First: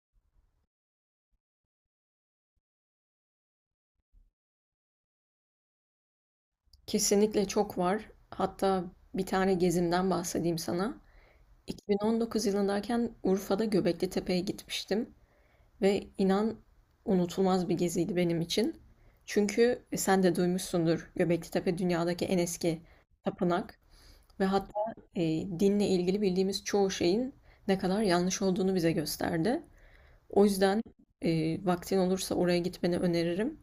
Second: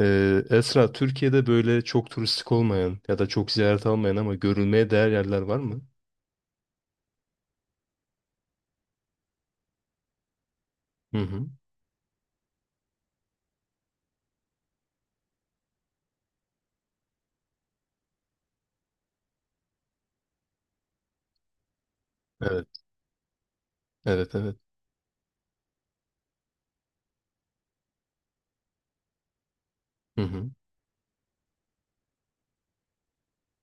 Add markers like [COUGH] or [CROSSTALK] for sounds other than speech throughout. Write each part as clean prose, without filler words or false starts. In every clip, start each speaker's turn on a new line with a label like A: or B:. A: Esra, Türkiye'de böyle çok turistik olmayan ya da çok ziyaret almayan ama görülmeye değer yerler var mı?
B: Kesinlikle çok var. Hatta bir tane gezimden bahsedeyim sana.
A: Hı hı.
B: 2019 yılındayken Urfa'da Göbekli Tepe'ye gitmiştim ve inan unutulmaz bir geziydi benim için. Çünkü sen de duymuşsundur, Göbekli Tepe dünyadaki en
A: Evet,
B: eski tapınak
A: evet,
B: ve
A: evet.
B: hatta e, dinle ilgili bildiğimiz çoğu şeyin ne kadar yanlış olduğunu bize gösterdi.
A: Hı
B: O
A: hı.
B: yüzden vaktin olursa oraya gitmeni öneririm.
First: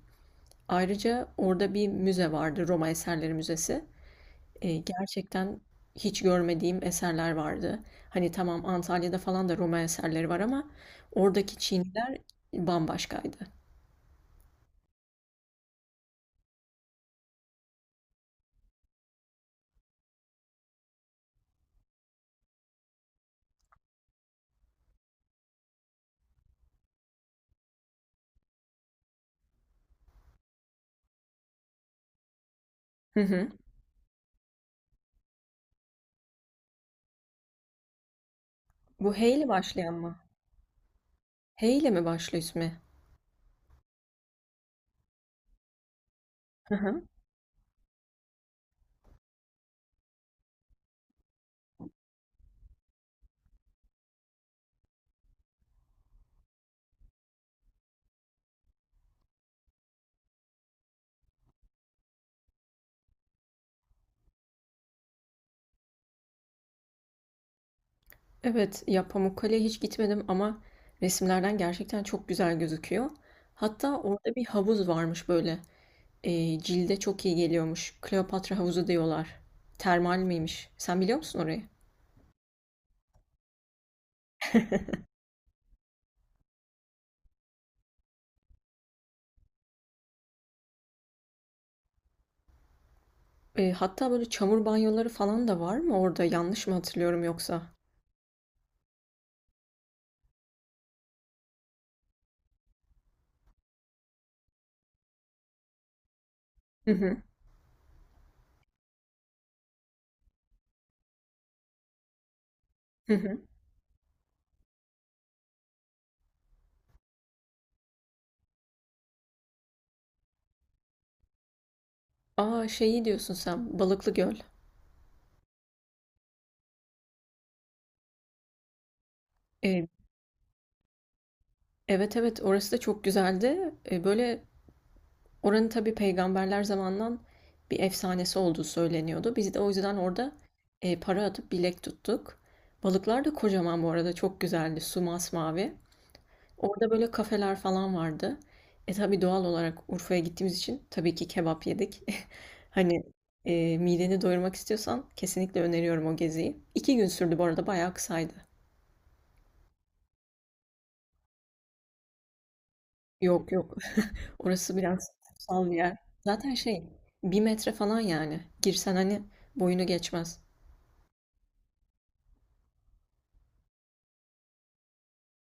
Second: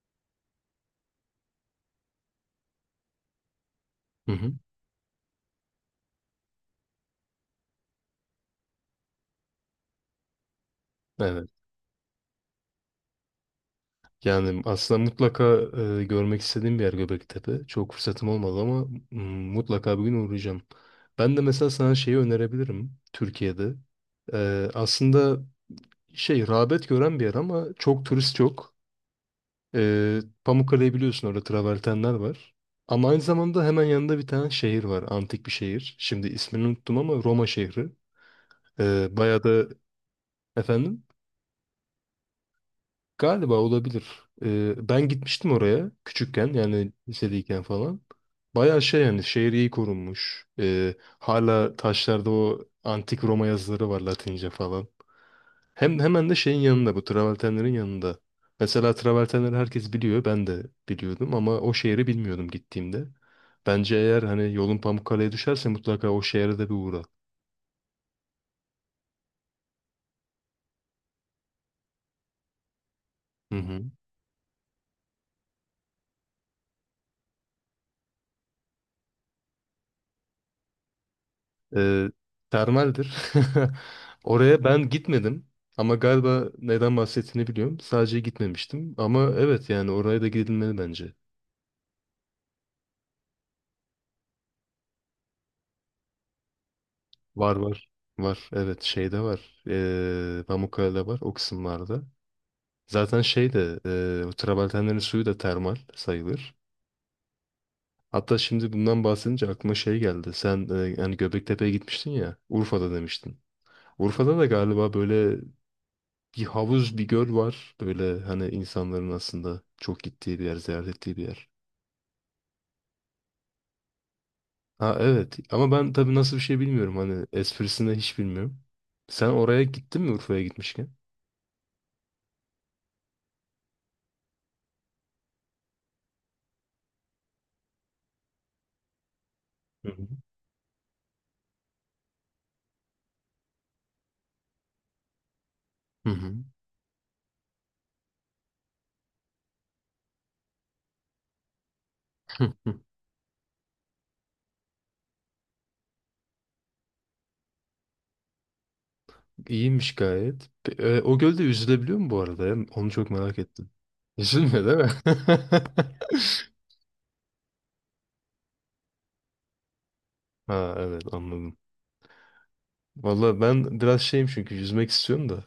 B: Ayrıca orada bir müze vardı, Roma Eserleri Müzesi.
A: Hı hı.
B: Gerçekten hiç görmediğim eserler vardı. Hani tamam, Antalya'da falan da Roma eserleri var ama
A: Evet.
B: oradaki Çiniler bambaşkaydı.
A: Yani aslında mutlaka görmek istediğim bir yer Göbektepe. Çok fırsatım olmadı ama mm, mutlaka bir gün uğrayacağım. Ben de mesela sana şeyi önerebilirim Türkiye'de. Aslında şey rağbet gören bir yer ama çok turist yok. Ee, Pamukkale'yi biliyorsun, orada travertenler var. Ama
B: Hı
A: aynı
B: hı.
A: zamanda hemen yanında bir tane şehir var. Antik bir şehir. Şimdi ismini unuttum ama Roma şehri.
B: Bu H
A: Bayağı
B: ile
A: da
B: başlayan mı?
A: efendim
B: H ile mi başlıyor ismi?
A: galiba olabilir. Ben gitmiştim oraya küçükken
B: Hı
A: yani
B: hı.
A: lisedeyken falan. Bayağı şey yani şehir iyi korunmuş. Hala taşlarda o antik Roma yazıları var, Latince falan. Hemen de şeyin yanında, bu travertenlerin yanında. Mesela travertenleri herkes biliyor. Ben de biliyordum ama o şehri bilmiyordum gittiğimde. Bence eğer hani yolun Pamukkale'ye düşerse mutlaka o şehre de bir uğra.
B: Evet, ya Pamukkale'ye hiç gitmedim ama resimlerden gerçekten çok güzel gözüküyor.
A: Hı hı.
B: Hatta orada bir havuz varmış böyle. Cilde çok iyi geliyormuş. Kleopatra havuzu diyorlar. Termal miymiş? Sen biliyor musun orayı?
A: Ee, Termaldir. [LAUGHS] Oraya ben gitmedim. Ama galiba neden bahsettiğini biliyorum. Sadece gitmemiştim. Ama evet yani oraya da gidilmeli bence.
B: Hatta böyle çamur banyoları falan da var mı orada? Yanlış mı hatırlıyorum
A: Var
B: yoksa?
A: var. Var. Evet, şeyde var. Pamukkale'de var. O kısımlarda. Zaten şey de travertenlerin suyu da termal sayılır.
B: Hı hı.
A: Hatta şimdi bundan bahsedince aklıma şey geldi. Sen hani Göbektepe'ye gitmiştin ya. Urfa'da
B: Hı
A: demiştin.
B: hı.
A: Urfa'da da galiba böyle bir havuz, bir göl var. Böyle hani insanların aslında çok gittiği bir yer, ziyaret ettiği bir yer.
B: A, şeyi diyorsun sen, Balıklıgöl.
A: Ha evet, ama ben tabii nasıl bir şey bilmiyorum. Hani esprisini hiç bilmiyorum. Sen oraya
B: Eee,
A: gittin mi Urfa'ya gitmişken?
B: evet, evet, orası da çok güzeldi. Böyle oranın tabii peygamberler zamandan bir efsanesi olduğu söyleniyordu. Biz de o
A: Hı
B: yüzden
A: hı.
B: orada para atıp bilek tuttuk. Balıklar da kocaman, bu arada çok güzeldi. Su masmavi.
A: Hı hı.
B: Orada böyle kafeler falan vardı. E tabii doğal olarak Urfa'ya gittiğimiz için tabii ki kebap yedik. [LAUGHS]
A: [LAUGHS]
B: Hani mideni doyurmak istiyorsan kesinlikle öneriyorum o geziyi. 2 gün sürdü bu arada, bayağı kısaydı.
A: İyiymiş gayet. O gölde yüzülebiliyor mu bu arada, ya? Onu çok merak
B: Yok
A: ettim.
B: yok,
A: [LAUGHS]
B: [LAUGHS]
A: Yüzülmüyor değil
B: orası
A: mi?
B: biraz kutsal bir yer.
A: [LAUGHS]
B: Zaten şey, bir metre falan yani. Girsen hani boyunu geçmez.
A: Ha evet, anladım. Valla ben biraz şeyim çünkü yüzmek istiyorum da.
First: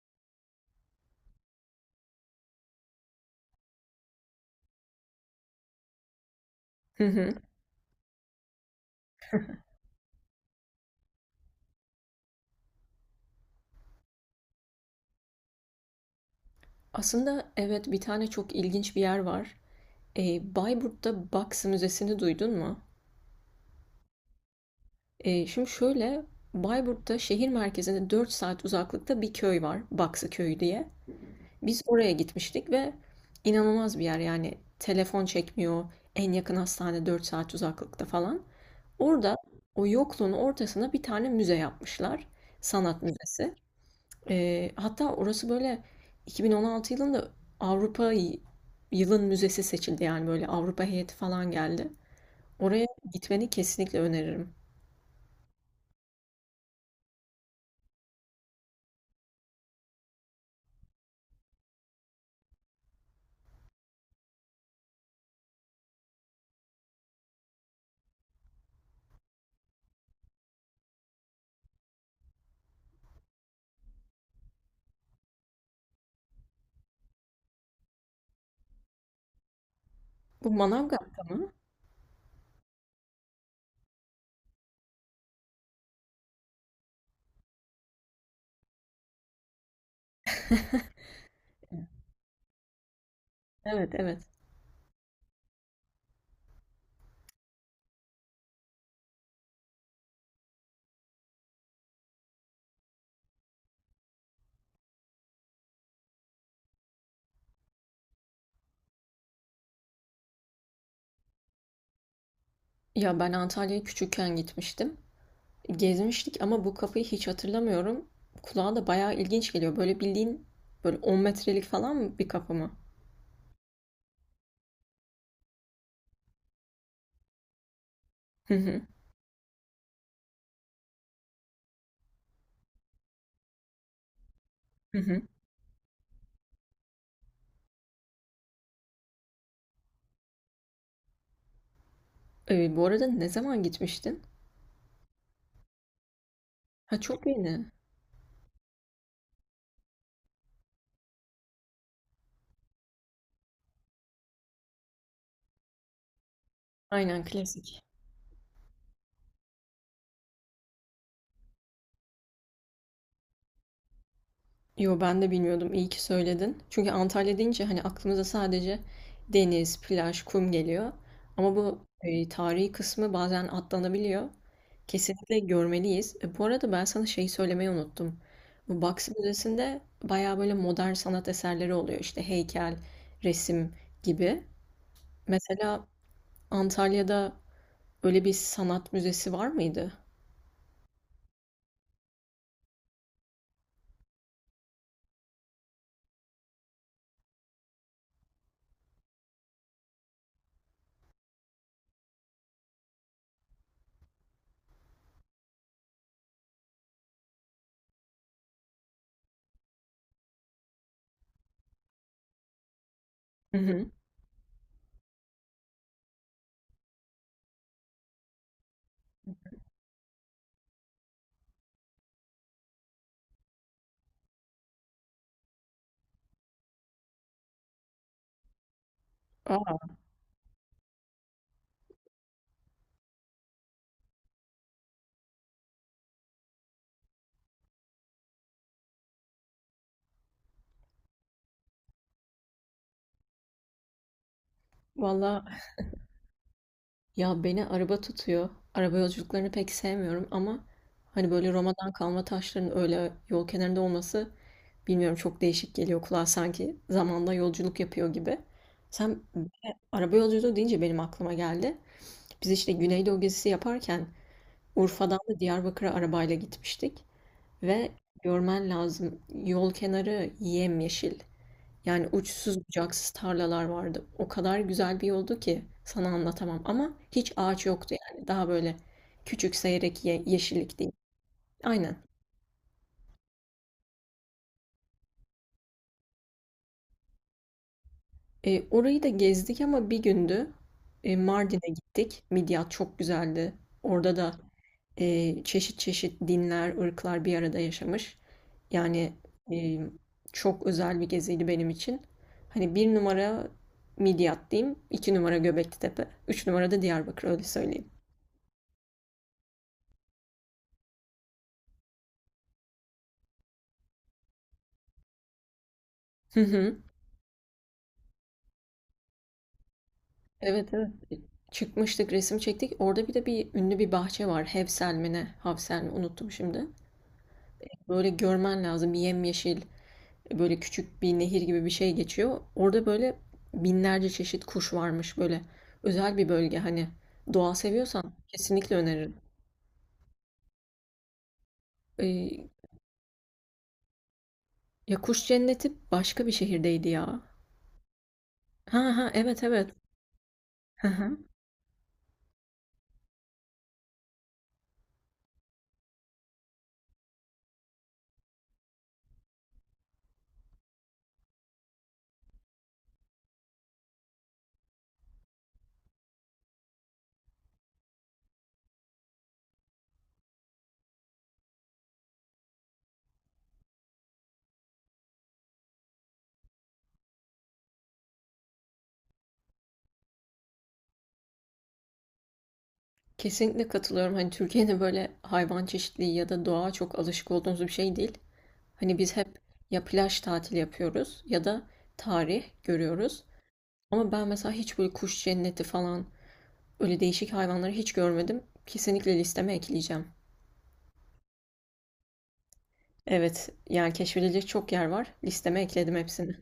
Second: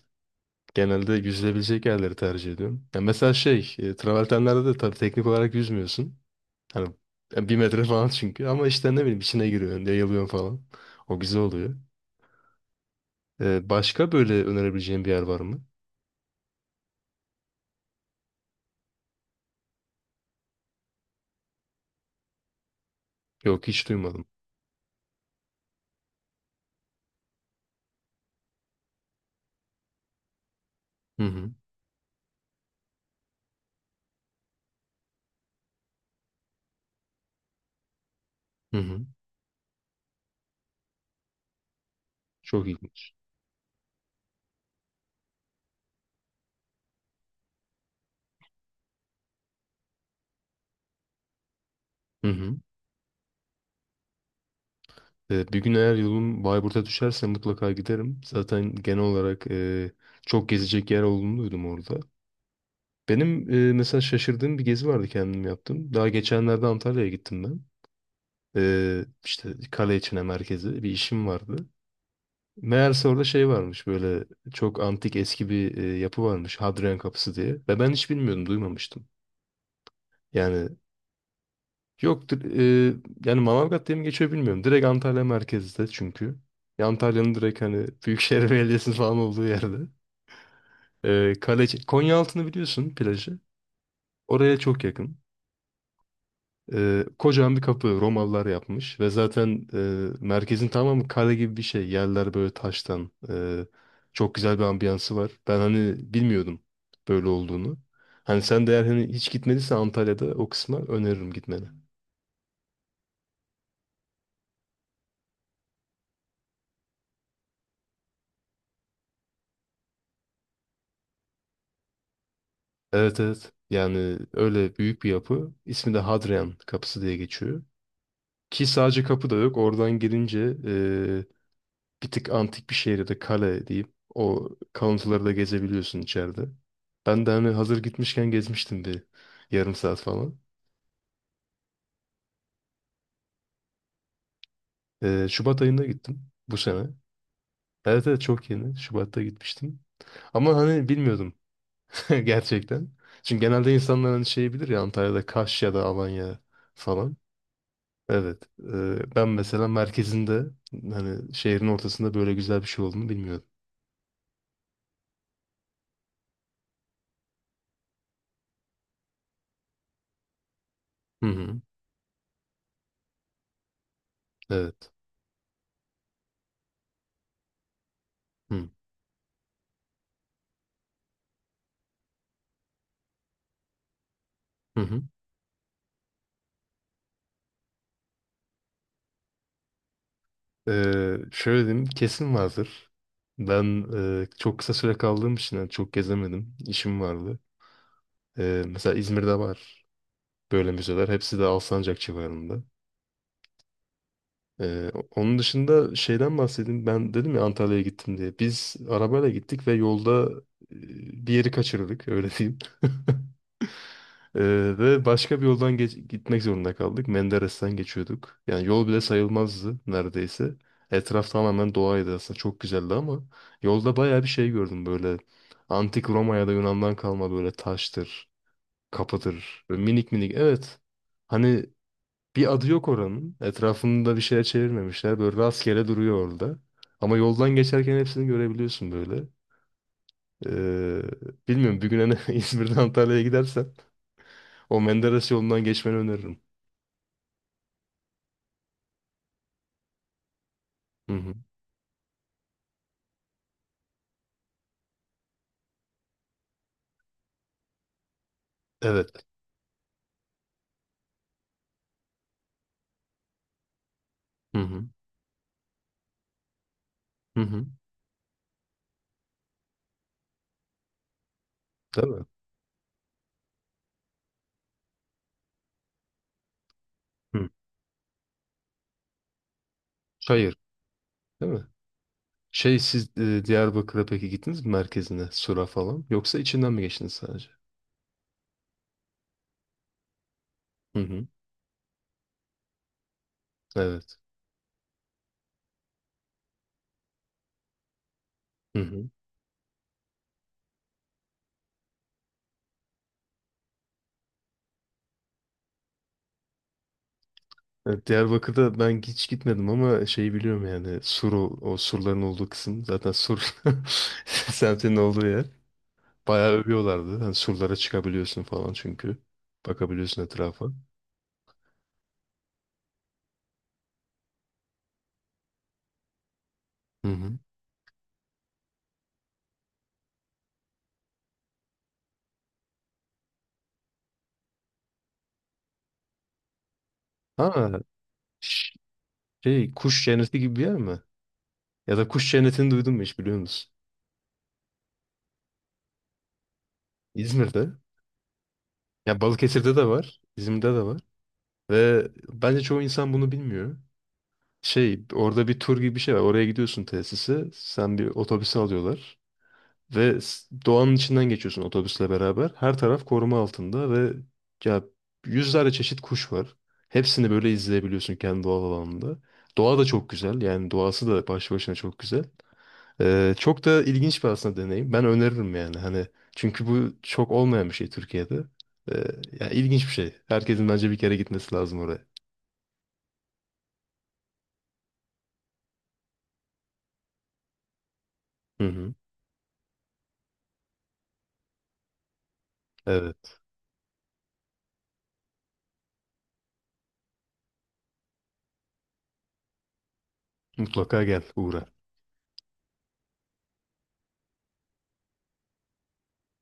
A: Genelde yüzülebilecek yerleri tercih ediyorum. Ya mesela şey, travertenlerde de tabii teknik olarak yüzmüyorsun. Hani
B: Hı hı.
A: bir metre falan çünkü. Ama işte ne bileyim, içine giriyorsun, yayılıyorsun falan. O güzel oluyor. E, başka böyle önerebileceğin bir yer var mı?
B: Aslında evet, bir tane çok ilginç bir yer var. E, Bayburt'ta Baksı Müzesi'ni duydun mu?
A: Yok, hiç duymadım.
B: Şimdi şöyle, Bayburt'ta şehir merkezine 4 saat uzaklıkta bir köy var, Baksı Köyü diye.
A: Hı hı.
B: Biz oraya gitmiştik ve inanılmaz bir yer yani, telefon çekmiyor, en yakın hastane 4 saat uzaklıkta falan.
A: Hı hı.
B: Orada o yokluğun ortasına bir tane müze yapmışlar,
A: Çok
B: sanat
A: ilginç.
B: müzesi. Hatta orası böyle 2016 yılında Avrupa yılın müzesi seçildi, yani böyle Avrupa heyeti falan geldi.
A: Hı hı.
B: Oraya gitmeni kesinlikle öneririm.
A: Bir gün eğer yolum Bayburt'a düşerse mutlaka giderim. Zaten genel olarak çok gezecek yer olduğunu duydum orada. Benim mesela şaşırdığım bir gezi vardı, kendim yaptım. Daha geçenlerde Antalya'ya gittim ben. İşte kale merkezi bir işim vardı. Meğerse orada şey varmış, böyle çok antik eski bir yapı varmış, Hadrian Kapısı diye. Ve ben hiç bilmiyordum, duymamıştım.
B: Bu
A: Yani
B: Manavgat'ta mı?
A: Yok dir- e, yani Manavgat diye mi geçiyor bilmiyorum. Direkt Antalya merkezde çünkü. Ya Antalya'nın direkt hani Büyükşehir [LAUGHS] Belediyesi'nin falan olduğu yerde. E, Kaleci, Konyaaltı'nı biliyorsun, plajı.
B: Evet, evet.
A: Oraya çok yakın. E, kocaman bir kapı, Romalılar yapmış ve zaten merkezin tamamı kale gibi bir şey. Yerler böyle taştan. Çok güzel bir ambiyansı var. Ben hani bilmiyordum böyle olduğunu. Hani sen de eğer hani hiç gitmediysen Antalya'da o kısma öneririm gitmeni.
B: Ya ben Antalya'ya küçükken gitmiştim. Gezmiştik ama bu kapıyı hiç hatırlamıyorum. Kulağa da bayağı ilginç geliyor. Böyle bildiğin böyle 10 metrelik falan mı bir kapı mı?
A: Evet evet. Yani öyle büyük bir yapı. İsmi de Hadrian Kapısı diye geçiyor.
B: Hı
A: Ki
B: hı.
A: sadece kapı da yok. Oradan girince bir tık antik bir şehirde de kale diyeyim. O
B: Hı hı.
A: kalıntıları da gezebiliyorsun içeride. Ben de hani hazır gitmişken gezmiştim bir yarım saat falan.
B: Bu arada ne zaman gitmiştin?
A: Şubat ayında gittim bu sene.
B: Ha, çok yeni.
A: Evet evet, çok yeni. Şubat'ta gitmiştim. Ama hani bilmiyordum [LAUGHS] gerçekten. Çünkü genelde insanlar hani şey bilir ya, Antalya'da Kaş ya da Alanya falan.
B: Aynen, klasik.
A: Evet. Ben mesela merkezinde hani şehrin ortasında böyle güzel bir şey olduğunu bilmiyordum.
B: Yo, ben de bilmiyordum. İyi ki söyledin. Çünkü Antalya deyince hani aklımıza sadece deniz, plaj, kum geliyor.
A: Hı
B: Ama
A: hı.
B: bu tarihi kısmı bazen atlanabiliyor.
A: Evet.
B: Kesinlikle görmeliyiz. E, bu arada ben sana şeyi söylemeyi unuttum.
A: Hı
B: Bu Baksı Müzesi'nde bayağı böyle modern sanat eserleri oluyor. İşte heykel, resim gibi.
A: hı. Hı.
B: Mesela Antalya'da öyle bir sanat müzesi var mıydı?
A: Şöyle diyeyim, kesin vardır. Ben çok kısa süre kaldığım için yani çok gezemedim. İşim vardı. Mesela İzmir'de var böyle müzeler. Hepsi de Alsancak civarında. Onun dışında şeyden bahsedeyim. Ben dedim ya Antalya'ya gittim diye. Biz arabayla gittik ve yolda e, bir yeri kaçırdık öyle diyeyim.
B: Hı hı.
A: Ee, Ve başka bir yoldan gitmek zorunda kaldık. Menderes'ten geçiyorduk. Yani yol bile sayılmazdı neredeyse. Etraf tamamen doğaydı aslında. Çok güzeldi ama yolda bayağı bir şey gördüm böyle. Antik Roma ya da Yunan'dan kalma böyle taştır, kapıdır. Böyle
B: Aa,
A: minik minik, evet. Hani bir adı yok oranın. Etrafında bir şeye çevirmemişler. Böyle rastgele duruyor orada. Ama yoldan geçerken hepsini görebiliyorsun böyle. Ee, Bilmiyorum, bir gün hani [LAUGHS] İzmir'den Antalya'ya gidersen o Menderes
B: valla.
A: yolundan geçmeni öneririm.
B: Ya beni araba tutuyor. Araba yolculuklarını pek sevmiyorum ama
A: Hı
B: hani
A: hı.
B: böyle Roma'dan kalma taşların öyle yol kenarında olması, bilmiyorum, çok değişik geliyor kulağa, sanki zamanda yolculuk yapıyor gibi. Sen
A: Evet.
B: araba yolculuğu deyince benim aklıma geldi. Biz işte Güneydoğu gezisi yaparken
A: Hı hı.
B: Urfa'dan da Diyarbakır'a arabayla gitmiştik
A: Hı hı.
B: ve görmen lazım, yol kenarı yemyeşil.
A: Değil
B: Yani
A: mi?
B: uçsuz bucaksız tarlalar vardı. O kadar güzel bir yoldu ki sana anlatamam. Ama hiç
A: Hı.
B: ağaç yoktu yani. Daha böyle küçük seyrek ye
A: Çayır.
B: yeşillik değil.
A: Değil mi?
B: Aynen.
A: Şey, siz Diyarbakır'a peki gittiniz mi, merkezine? Sura falan. Yoksa içinden mi geçtiniz sadece?
B: E, orayı da gezdik ama bir gündü.
A: Hı
B: E,
A: hı.
B: Mardin'e gittik. Midyat çok güzeldi. Orada
A: Evet.
B: da çeşit çeşit dinler, ırklar bir arada yaşamış.
A: Hı hı.
B: Yani e, çok özel bir geziydi benim için. Hani bir numara Midyat diyeyim, iki numara Göbekli Tepe, üç numara da Diyarbakır, öyle söyleyeyim.
A: Evet, Diyarbakır'da ben hiç gitmedim ama şeyi biliyorum, yani Suru, o surların olduğu kısım zaten sur [LAUGHS] semtinin olduğu yer.
B: Hı
A: Bayağı
B: hı.
A: övüyorlardı. Hani surlara çıkabiliyorsun falan çünkü. Bakabiliyorsun etrafa.
B: Evet, evet. Çıkmıştık, resim çektik. Orada bir de bir ünlü bir bahçe var. Hevsel mi ne? Havsel mi? Unuttum şimdi.
A: Hı hı.
B: Böyle görmen lazım. Bir yemyeşil, böyle küçük bir nehir gibi bir şey geçiyor. Orada böyle binlerce çeşit kuş varmış böyle. Özel bir bölge hani. Doğa
A: Ha
B: seviyorsan
A: ş-
B: kesinlikle öneririm.
A: Şey, kuş cenneti gibi bir yer mi? Ya da kuş
B: Ee,
A: cennetini duydun mu hiç, biliyor musun?
B: ya kuş cenneti başka bir şehirdeydi ya.
A: İzmir'de.
B: Ha ha,
A: Ya
B: evet, evet.
A: Balıkesir'de de var, İzmir'de de
B: Hı
A: var.
B: hı.
A: Ve bence çoğu insan bunu bilmiyor. Şey, orada bir tur gibi bir şey var. Oraya gidiyorsun, tesise. Sen bir otobüse alıyorlar. Ve doğanın içinden geçiyorsun otobüsle beraber. Her taraf koruma altında ve ya, yüzlerce çeşit kuş var. Hepsini böyle izleyebiliyorsun kendi doğal alanında. Doğa da çok güzel. Yani doğası da başlı başına çok güzel. Çok da ilginç bir aslında deneyim. Ben öneririm yani. Hani çünkü bu çok olmayan bir şey Türkiye'de. Ee, Yani ilginç bir şey. Herkesin bence bir kere gitmesi lazım oraya.
B: Kesinlikle katılıyorum. Hani Türkiye'de böyle hayvan çeşitliliği ya da doğa çok alışık olduğumuz bir şey değil.
A: Hı hı.
B: Hani biz hep ya plaj tatili yapıyoruz ya da tarih görüyoruz.
A: Evet.
B: Ama ben mesela hiç böyle kuş cenneti falan öyle değişik hayvanları hiç görmedim. Kesinlikle listeme ekleyeceğim.
A: Mutlaka gel, uğra.
B: Evet, yani keşfedilecek çok yer var. Listeme ekledim hepsini.